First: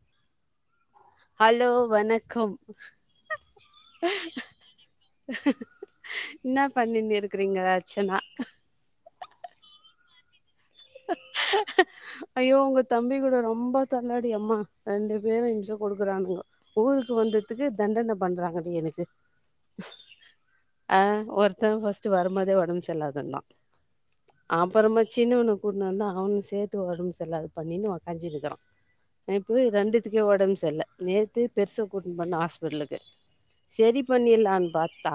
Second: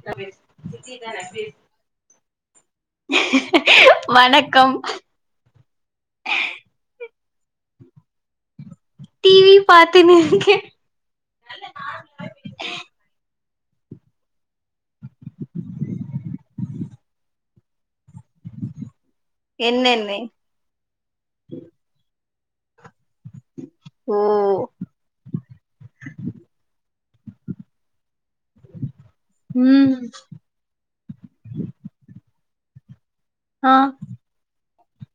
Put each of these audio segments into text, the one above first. என்ன பேச் சித்திதான பேசு ஹலோ வணக்கம் வணக்கம் இன்ன பண்ணின் இருக்றீங்க அச்சனா டி வி பாத்து னு இருக்கே ஐயோ உங்க தம்பி கூட ரொம்ப தள்ளாடி அம்மா ரெண்டு பேரு இம்ஷ கொடுக்குறானுங்க ஊருக்கு வந்ததுக்கு தண்டன பண்றாங்க எனுக்கு என்னன்னு ஆ ஒருத்த ஃபர்ஸ்ட் வரும்போதே ஒடம்பு சரில்லாதிந்தா ஓ அப்பறமா சின்னவனு ஒன்னுன்னா அவனு சேத்து ஒடம்பு சரியில்லாத பண்ணினு ஒக்காஞ்சுயிருக்கிறா இப்பு ம் ரெண்டுதிக்யு ஒ ஒடம்பு சரில்ல நேத்து பெருச கூட்டின் போனே ஹாஸ்பிட்லுக்கு ஆ செரிப் பண்ணிர்லான் பாத்தா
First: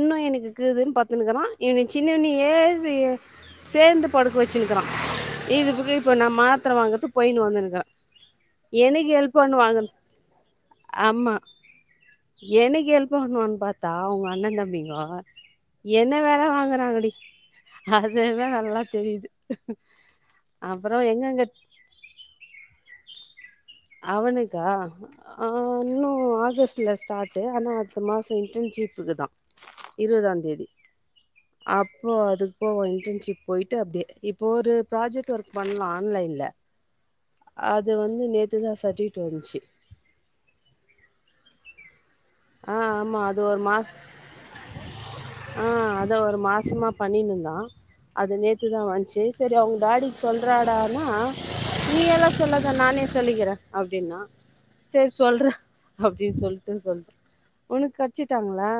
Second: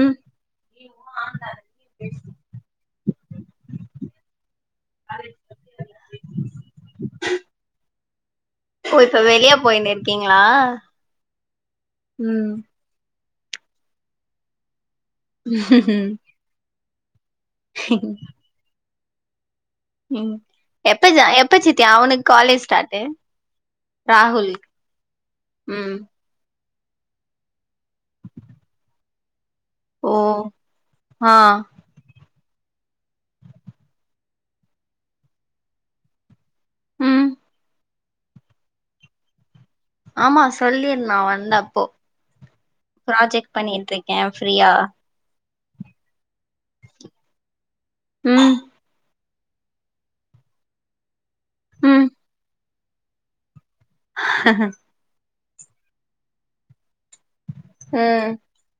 ம் எனக்கு கிதுன்னு பத்துன்னுக்கிறா இவன சின்ன அண்ணி ஏ சே சேர்ந்து இதுக்கு வச்சினுக்கிறா இது இப்புகு இப்ப நா மாத்திர வாங்கது போயினுவந்துனுக்கே ஓ எனிக்கு இப்ப ஹெல்ப் வெளிய பண்ணுவானுங் போயின்னு இருக்கீங்களா ஆமா ம் எனிக்கு ஹெல்ப் பண்ணுவாங்னு பாத்தா உங்க அண்ண தம்பிங்கோ என்ன வேல வாங்குறாங்கடி அதுதா நல்லா தெரியுது ம் அப்பறோ எப்ப எங்கங்க எப்பச்சித்தி அவனுக் காலேஜ் ஸ்டார்டு அவனுக்கா ஆ ம் இன்னு ஆகஸ் டுல ஸ்டார்டு ஆனா அடுத்த மாச இஜீஞ்ஜீப்புக்கு தா ஓ இருவதாந் தேதி ஆ அப்போ அது ஓ இன்டர்ன்ஷிப் போயிட்டு அப்டியே இப்போ ஒரு ப்ராஜெக்ட் ஒர்க் பண்ணா ஆன்லைன்ல ம் அது வந்து நேத்துதா சட்விட் வன்ச்சு ஆமா சொல்லிர்ந்தா வந்தப்போ ஆ ஆமா அது ப்ராஜெக்ட் ஒரு மாச பண்ணிட்ருக்கே ஃப்ரீயா ஆ அத ஒரு மாசமா பண்ணினுந்தா அது ம் நேத்துதா வன்ச்சு செரி அவுங் டாடிக் சொல்றாடானா ம் நீயெல்லா சொல்லாத நானே சொல்லிக்கிறே அப்டின்னா சேர் சொல்றா அப்டின் சொல்ட்டு சொல் உனுக் ம் கச்சிட்டாங்ளா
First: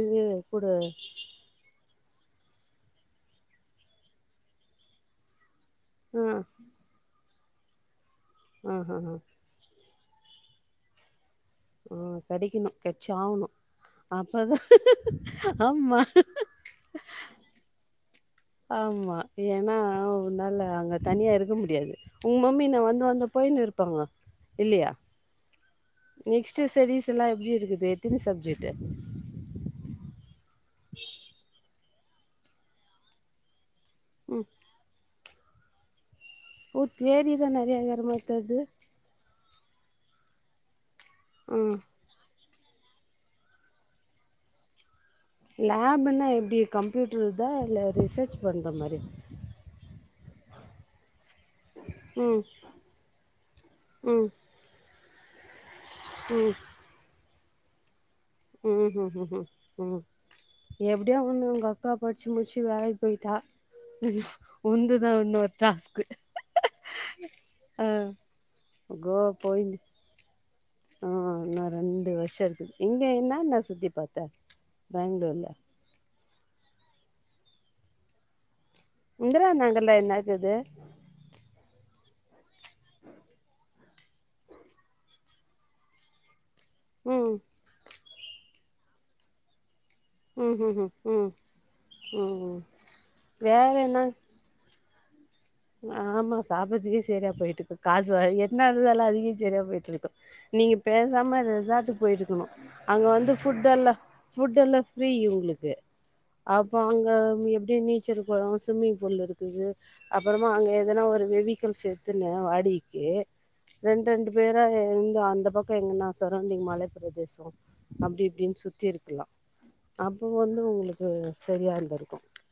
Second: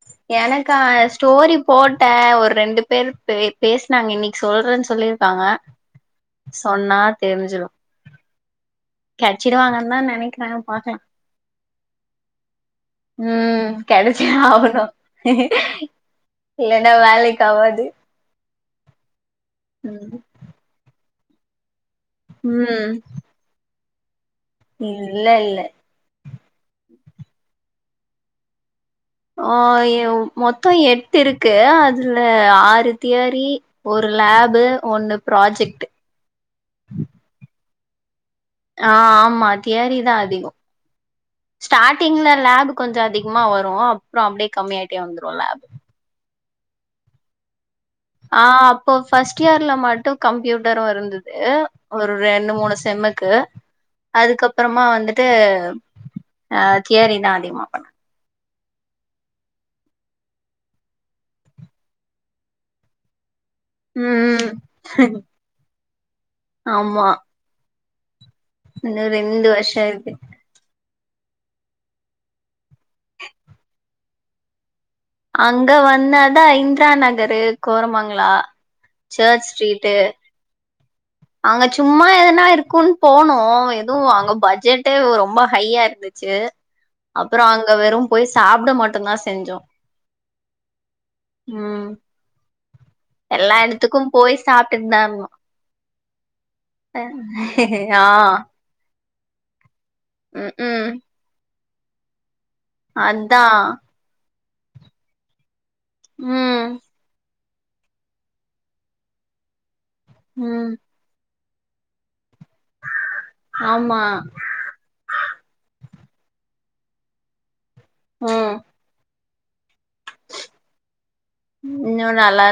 இது குடு எனக்கா ஸ்டோரி போட்டே ஒரு ரெண்டு பேர் பே பேச்னாங்க இன்னிக் சொல்ற சொல்லிர்க்காங்க ம் சொன்னா தெர்ஞ்சிரு ம் ம் கெட்ச்சிடு வாங்கன்தா நெனைக்கிற பாக்லா ஆ கெடைக்கிணு கெட்ச்சாவ்ணு ம் கெடச்சே அப்பதா ஆமா இல்லேனா வேலைக்காவாது ஆமா ஏனா ம் உன்னால அங்க தனியா இருக்க முடியாது உங் மம்மி நே ம் வந்து வந்த போய்னு இருப்பாங்க இல்ல இல்ல நெக்ஸ்டு ஸ்டெடிஸ் எல்லா எப்டி இருக்குது எத்தின சப்ஜெட்டு ஆ ஏ மொத்தோ எட்டிருக்கூ அதுல ஆறு தியேரி ஒரு லேபு ஒண்ணு ப்ராஜெக்டு ஓ தியேரிதா நெறையா இருக்குற மாரித் தெர்தூ ஆ ஆமா தியேரிதா அதிகோ ம் ஸ்டாட் டிங்ல லேபு கொஞ்சொ அதிகமா வரு அப்றோ அப்டியே கம்மியாய்ட்டே வந்துரு லேப் லேபுன்னா எப்டி கம்யூட்ருதா இல்ல அது ஆ அப்போ ஃபர்ஸ்ட் இயர்ல மட்டு கம்ப்யூட்டரு இருந்ததூ ஒரு ம் ரெண்டு மூணு செம்முக்கு ம் அதுக்கப் அப்றமா வந்துட்டூ ஆ தியேரினா அதிகமா பண்ண ம் ம் எப்டியோ ஒண்ணு உங்க அக்கா படிச்சி முடிச்சி வேலைக்கு பொய்ட்டா ம் உன்துதா இன்னொரு டாஸ்க்கு ஆமா ஆ இன்னு கோவா ரெண்டு வருஷ போய்னு இருக்கு ஆ இன்னு ரெண்டு வர்ஷோ இருக்கு இங்க என்னான சுத்தி பாத்த பேங்ளூர்ல இங்க ஒன்னாதா இந்த்ரா நகரூ கோரமங்களோ சர்ச் ஸ்ட்ரீட்டூ எதூ அங்க சும்மா எதனா இருக்குன் போனோ எதுவு அங்க பட்ஜெட்டே ரொம்ப ஹையா இருந்து ச்சு ம் அப்பறோ அங்க வெறும்போய் சாப்ட மட்டுந்தா செஞ்சோ ம் ம்ம் ம் ம் எல்லா வேற எடத்துக்கூம் என்ன போய் சாப்டுட்தா இருந்தோ ஆமா சாப்டதுக்கே சரியா போய்ட்டு இப்ப ஆ காசு வாங்கி என்ன இருந்தாலு அதுக்கே சரியா போயிட்ருக் ம் நீங்க ம் பேசாம ரெசார்டுக் போயிருக்கணு அங்க வந்து அதா ஃபுட் எல்லா ஃபுட்டெல்லா ஃப்ரீ இவுங்களுக்கு அப்போ ம் அவுங்க எப்டி நீச்சரு பறோ சும்மிங்ஃபூல் இருக்குது அப்பறமா அங்கே ம் எதனா ஒரு வெவிக்குல்ஸ்ஸு எடுத்துன்னு வாடிகைக்கு ஆமா ரெண்ட் ரெண்டு பேர் தா இருந்தா அந்த பக்கோ எங்கன்னா சரௌண்டிங் மலை பிரதேசோ அப்டி ம் இப்டின் சுத்தி இருக்கலா அப்போ வந்து உங்ளுக் கு சரியா இன்னு இருந்துருக்கு நல்லா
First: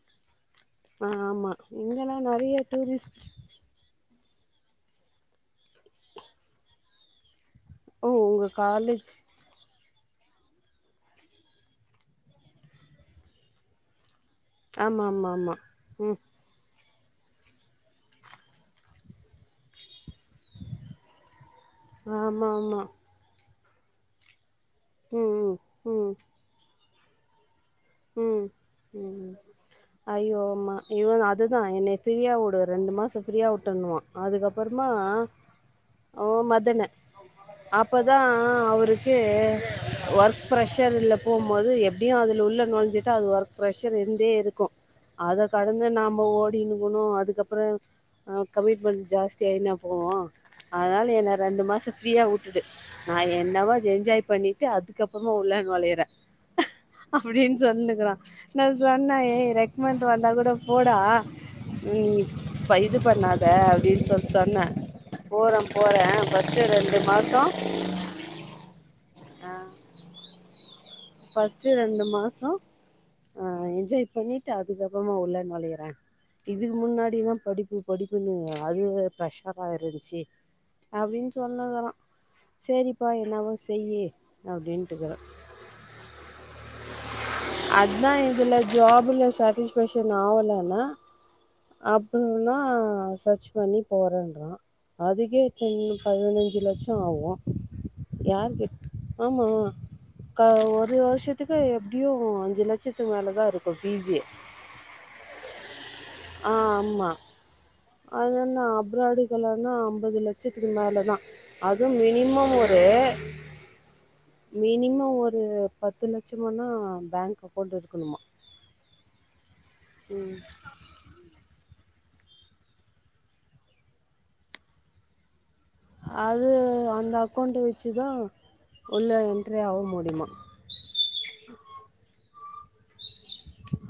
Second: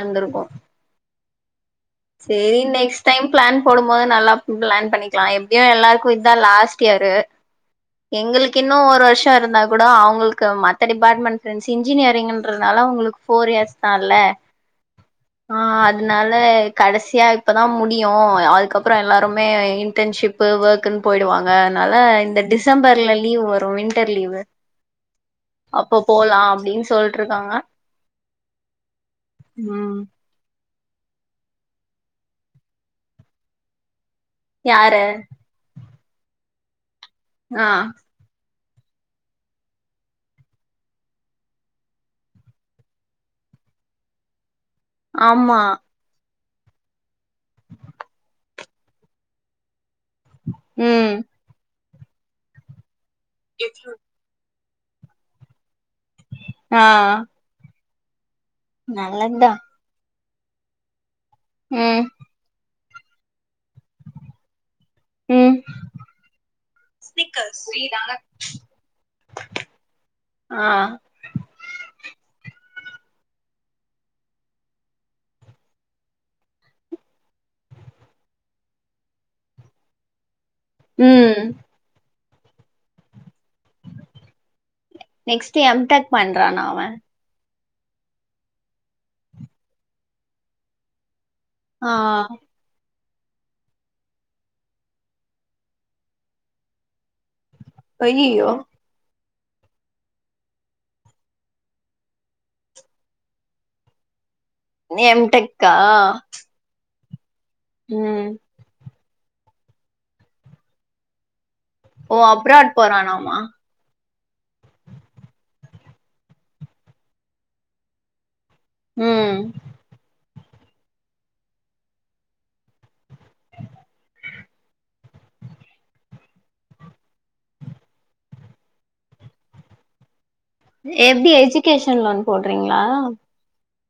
அ ஆமா இங்கன செரி நெக்ஸ்டைம் பிளான் போடும்போது நல்லா ஃபிளான் பண்ணிக்லா எப்டியு எல்லாருக்கூ இதா லாஸ்ட் இயரூ ஓ உங்க எங்களுக்கின்னூ ஒரு காலேஜ் வருஷோ இருந்தா குடோ அவுங்களுக்கு மத்த டிபார்ட்மெண்ட் ஃப்ரெண்ட்ஸ் இன்ஜினியரிங்குன்றதுனால அவங்களுக்கு ஃபோர் இயர்ஸ் தால்ல ஆமா ஆமா ஆமா ஆ ம் அதுனால கடைசியா இப்பொதா முடியூ அதுக்கப்றோ எல்லாருமே இன்டன்ஷிப்பு ஒர்க்குன் போய்டுவாங் ஆனால இந்த ஆமா ஆமா டிசம்பர்ல லீவ் வரு வின்டர் லீவு ம் ம் அப்போ ம் போலா அப்டின் சொல்ட்ருக்காங்க ம் ம் ம் ஐயோ ஓமா இவன் அதுதா என்னைய ஃப்ரீயாவுடு ரெண்டு மாசோ ஃப்ரீயா உட்டுர்ணுமா அதுக்கப்புறமா யாரு அவ மதனு ஆ அப்ப தா அவருக்கூ ஒர்க் ப்ரஷருல போம்போது எப்டியு அதுலுள்ள ஒழிஞ்சிட்டு அது ஒர்க் ப்ரஷர் இருந்தே இருக்கூ அத ஆமா கடந்து நாம ஓட் டீனு போனூ அதுக்கப்பறோ அ கமிட்மென்ட் ஜாஸ்தி ஆய்னே போனூ அதனால ம் என்ன ரெண்டு மாசோ ஃப்ரீயா உட்டுடு நா என்னவோ என்ஜாய் பண்ணிட்டு அதுக்கப்றமா உள்ளே நொழையிரே ஆஹ் அப்டின்னு சொல்லினுக்குறா நா சொன்னே நல்லத்தா ஏய் ரெக்மெண்ட் வந்தா கூூட போடா நீ ம் இது பண்ணாத அப்டின் சொல்லி சொன்ன போற ம் போற ஃபர்ஸ்ட் ரெண்டு மாச ஆ ஆ ஃபர்ஸ்ட் ரெண்டு மாச ஆ என்ஜாய் பண்ணிட்டு அதுக்கப்பறமா உள்ள நுழயிற இதுக்கு முன்னாடிதா படிப்பு படிப்புன்னு அதுவே பிரெஷரா இருந்ச்சு அப்டின்னு ம் சொன்னுக்குறா சரிப்பா என்னவோ செய் அப்டின்ட்டுக்கிற நெக்ஸ்ட் எம்டெக் பண்றானா அவ அதா இதுல ஜாப்ல சாட்டிஸபேக்ஷன் ஆவலன்னா ஆ அப்பட்னா சச் பண்ணி போறேன்றா அதுக்கே டென் பதினஞ்சு லட்ச ஆகு ஐயயோ யாருக்கு ஆமா க ஒரு வருஷத்துக்கு எப்டியு அஞ்சு லட்சத்துக்கு மேலதா இருக்கு ஃபிஸே நீ எம்டக்கா ஆ ஆமா அதுனா அப்ராடுகலன்னா ஐம்பது லட்சத்துக்கு மேல தா அது ஓ மினிமம் அப்ராட் ஒரு போறானாமா மினிமம் ஒரு பத்து லட்சமன்னா பேங்க் அக்கௌண்ட் இருக்கணுமா ம் ம் அது அந்த அக்கௌண்ட்டு வச்சுதா உள்ள என்ட்ரி ஆக முடியுமா எப்டி எஜுகேஷன் லோன் போடுறீங்ளா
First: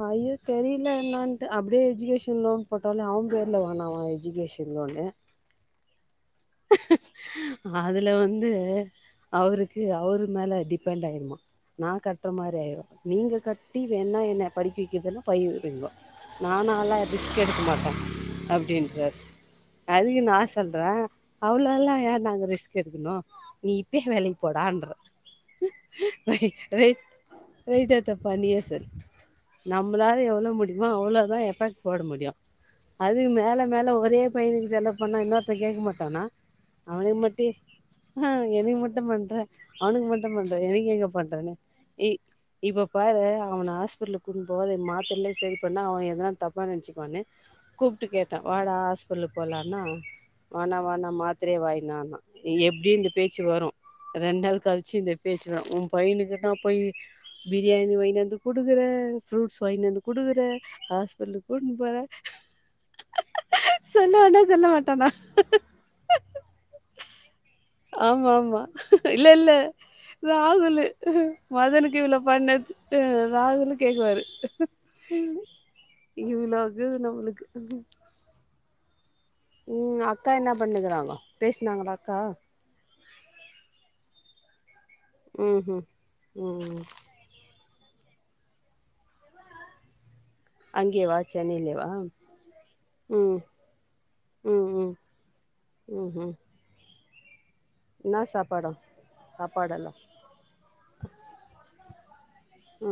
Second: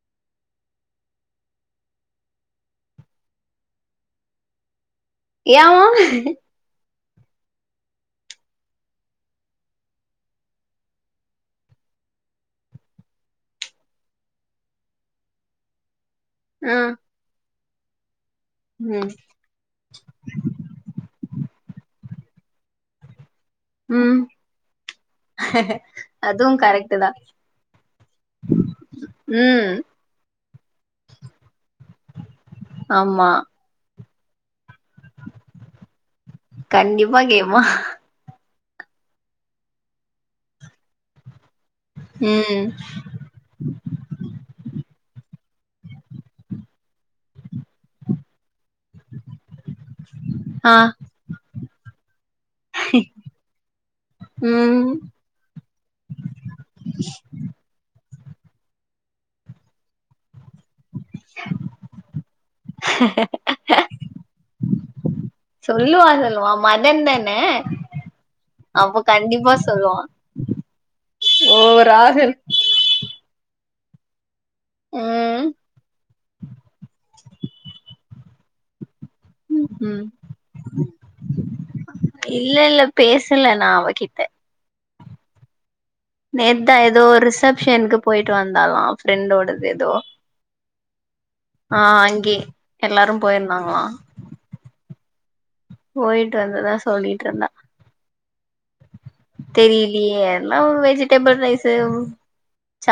ஐயோ தெரியல என்னான்ட்டு அப்டியே எஜுகேஷன் லோன் போட்டாலே அவன் பேருல வானாவா எஜுகேஷன் இன்னொன்னு ஏவா அதுல வந்து அவருக்கு அவரு மேல டிபெண்ட் ஆயிருமா நான் கட்டுற மாரி ஆய்ரு நீங்க கட்டி வேணா என்ன படிக்க வைக்கதுனா பயிடுங்கோ ஆ நானாலா ரிஸ்க் எடுக்க மாட்ட ம் அப்டின்றாரு அதுக்கு நா சொல்ற அவ்ளோல்லா ஏ நாங்க ரிஸ்க் எடுக்கணு நீ இப்பயே ம் வேலைக்கு போடான்ற அதுவு கரெக்ட் வெய்ட் தா வெய்ட் ஏத்த பண்ணியே செரி ம் நம்மளால எவ்ளோ முடியுமோ அவ்ளோதா எஃபெக்ட் போட முடியு ஆமா அதுக்கு மேல மேல ஒரே பயனுக்கு செலவு பண்ணா இன்னொருத்த கேக்க மாட்டானா கண்டிப்பா அவனுக் மட்டு கேப்பா ஆ எனக்கு மட்டு பண்ற அவனுக்கு மட்டு பண்ற எனக்கு எங்க பண்றனு ஏய் ம் இப்ப பாறே அவன ஹாஸ்பிட்டல் இட்டுனு போவாத மாத்திரலயே சரி பண்ணா அவன் எதனா தப்பா நெனச்சுக்குவான்னு கூப்ட்டு கேட்ட வாடா சொல்லு போலானா ஆ வானாவான மாத்ரயே வாங்கின்வானா எப்டியு இந்த பேச்சு வரு ரெண்டு நாள் ம் கழிச்சு இந்த பேச்சு வரு உன் பையனுகின்னா போயி பிரியாணி வாய்னுவந்து குடுக்குற ஃப்ரூட்ஸ் வாய்னுவந்து குடுக்குற ஹாஸ்பிடலு கூட்டுனு போற சொல்லுவானா சொல்ல மாட்டானா சொல்லுவா சொல்லுவா மதன் தான ஆமா ஆமா அப்ப இல்ல இல்ல கண்டிப்பா சொல்லுவா ராகுலு ஓ மதனுக்கு இவ்ள ராகுல் பண்ணது அ ராகுலு கேக்குவாரு ம் இவ்ளோகுது நம்மளுக்கு ம் அக்கா என்ன பண்ணிக்கறாங்கோ பேசினாங்ளா அக்கா இல்ல இல்ல பேசல நா அவகிட்ட ம் ம் நேத் தா எதோ ரிசப்ஷன்க்கு போயிட்டு வந்தர்லாம் ஃப்ரெண்டோட எதோ அங்கேவா ஆ அங்கே எல்லாரு ம். போயிருந்தாங்ளா ம் ம் ம்ஹ்ம். போயிட்டு வந்தத சொல்லிட்டு இருந்தா என்னா சாப்பாடா? சாப்பாடெல்லாம்? தெரியிலியே இல்ல ஒரு வெஜிடபிள் ரைஸு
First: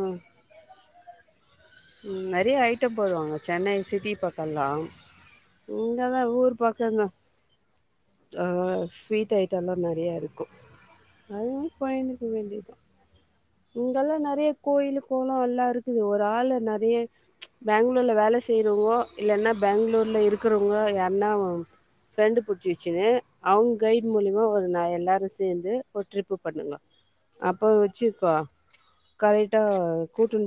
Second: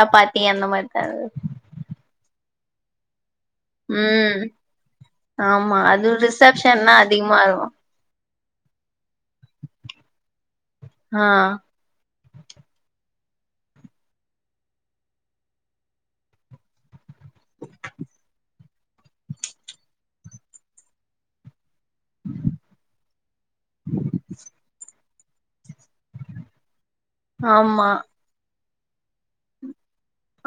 ம். அந்த மாரி தா ம் நெறைய ஐட்டம் போடுவாங்க சென்னை சிட்டி ம் பக்கல்லாம் ஆமா இங்க அது தா ஊர் ரிசப்ஷன்னா பக்கந்தா அதிகமா இருக்கு அ ஸ்வீட் ஐட்டம்ல்லா நெறையா இருக்கு ஆ அது தா பயணிக்க வேண்டியத்தா இங்கல்லா நெறைய கோயிலு கோளோ எல்லா இருக்குது ஒரு ஆளு நெறைய பேங்களூர்ல வேல செய்யறவங்கோ இல்லன்னா பேங்களூர்ல இருக்கிறவங்கோ யார்னா ஃப்ரெண்டு் புடிச்சி வெச்சுன்னு அவுங் கைட் மூலிமா ஒரு நயன் லேக்ஸ் சேந்து ஒரு ட்ரிப்பு பண்ணுங்கோ அப்போ ஆமா வெச்சுக்கோ கரெட்டா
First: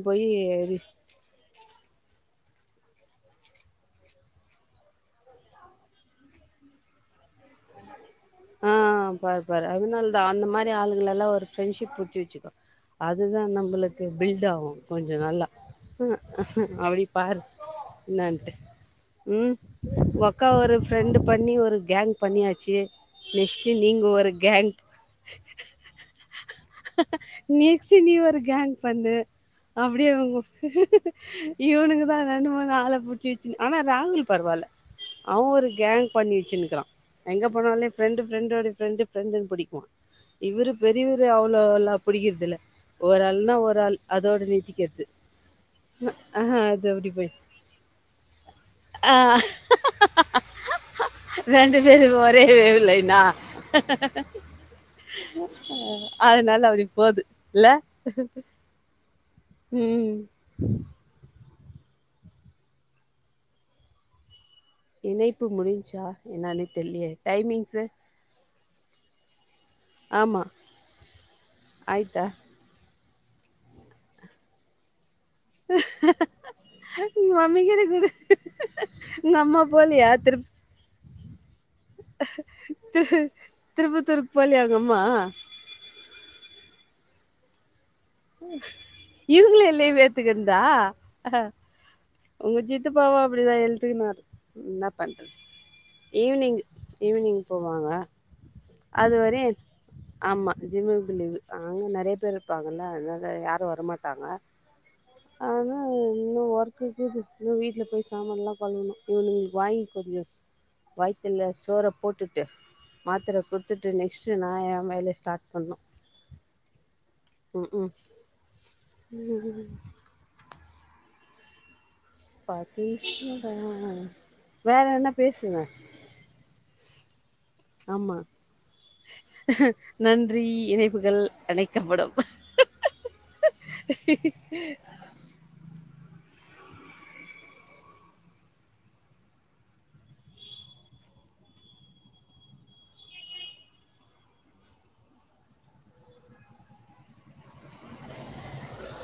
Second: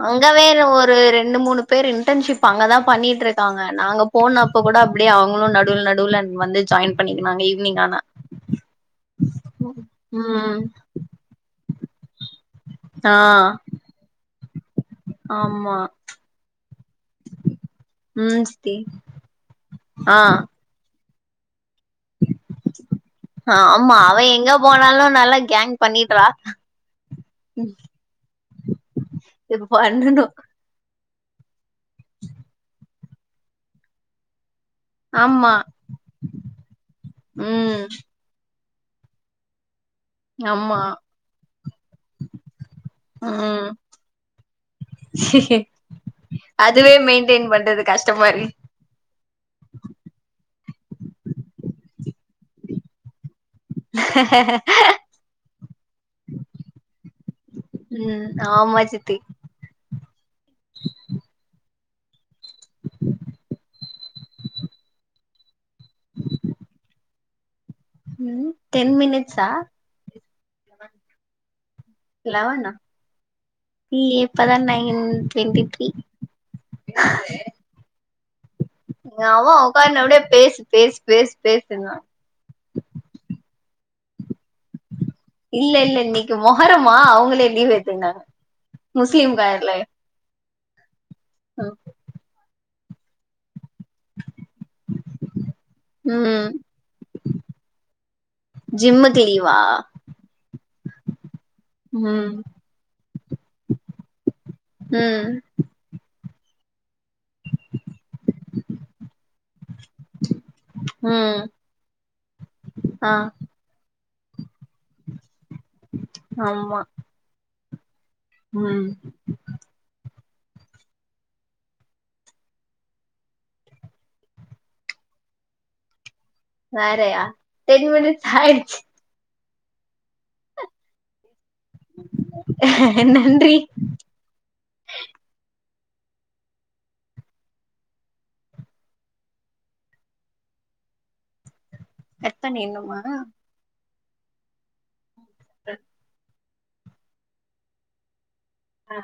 அவுங்க வேற ஒரு ரெண்டு மூணு பேர் இன்டர்ன்ஷிப் அங்கே தா பண்ணிட்ருக்காங்க நாங்க போனப்போ கூட அப்டியே அவுங்களு நடுவ்ல நடுவ்ல வந்து ஜாயின் பண்ணிகினாங்க ஆ பாரு பாரு அதனால தா அந்த ம் மாரி ஆளுகல்லா ஒரு ஃப்ரெண்ஷிப் ச்சிக்கோ ஆ அதுதா நம்பளுக்கு பில்ட் ஆகு கொஞ்சோ நல்லா ஆமா அ அப்டி பாரு ம் என்னான்ட்டு சித்தி ம் ஆ உங்கக்கா ஒரு ஃப்ரெண்டு பண்ணி ஒரு கேங் பண்ணியாச்சி நெக்ஸ்ட்டு ஆமா நீங்க அவ ஒரு எங்க கேங் போனாலு நல்லா கேங் பண்ணிட்றா நெக்ஸ்ட்டு நீ ஒரு கேங் பண்ணு இப்ப அப்டியே பண்ணணு உங்க இவனுக தா ரெண்டு மூணு ஆள புடிச்சி வெச்சினு ஆனா ராகுல் பரவால்ல அவ ஆமா ஒரு கேங் பண்ணி வெச்சின் இருக்குறா எங்க ம் போனாலே ஃப்ரெண்டு் ஃப்ரெண்டோடைய ஃப்ரெண்டு் ஃரெண்டுன் புடிப்பா இவுரு ஆமா பெரியவரு அவ்ளோ எல்லா புடிக்கிறதுதில்ல ஒரு ஆள்ன்னா ம் ஒரு ஆள் அதோட நீர்திக்குறது அதுவே போய் மெயின்டெயின் பண்றது கஷ்டமா இரு ஆ ரெண்டு பேரு ஒரே வேவு லைன்னா அதனால அப்டி போது இல்ல ம் ஆமா சித்தி ம் இணைப்பு முடிஞ்சா என்னானே தெர்லியே டைமிங்ஸு ம் டென் மினிட்ஸா ஆமா ஆயிட்டா லெவனா இல்லியே இப்பதா நைன் டுவென்டி த்ரீ மிகுரு குடு உங்க அவ அம்மா உக்காந்து போலியா அப்டியே திரு பேசு பேசு பேசு பேசுன்றா திருப்பத்தூருக்கு போலியா உங்கம்மா இல்லெல்ல இன்னைக்கு மொகரமா அவுங்களே லீவ் எட்த்துகினாங்க இவுங்களே லீவு எட்த்துகின்தா ம் உங்க சித்தப்பாவு அப்டிதா எழ்த்துக்கினாரு என்ன பண்றது ம் ஈவ்னிங் ஈவ்னிங் போவாங்க ஜிம்முக்கு லீவா ஆமா ஜிம்முக்கு லீவு அங்க நறைய ம் பேர் இருப்பாங்கல்ல அதனால யாரு வரமாட்டாங்க ம் ஆனா [unintelligible] வீட்ல போய் சாமான்லா கழுவனு இவ்னுக் வாய்ன் கொஞ்சொ ம் வய்த்துல சோற போட்டுட்டு ஆ மாத்திர கு த்துட்டு நெக்ஸ்ட்டு நா எ வேலய ஸ்டார்ட் பண்ணு ஆமா ம் உம் ம் ம் பசிக்கிதா வேற என்ன பேசுங்க வேறயா டென் ஆமா மினிட்ஸ்ஸாய்டுச்சு நன்றி இணைப்புகள் அணைக்கபடும் நன்றி ஹீஹ்ஹி எத்தன இன்னுமா [inaudible] ஆ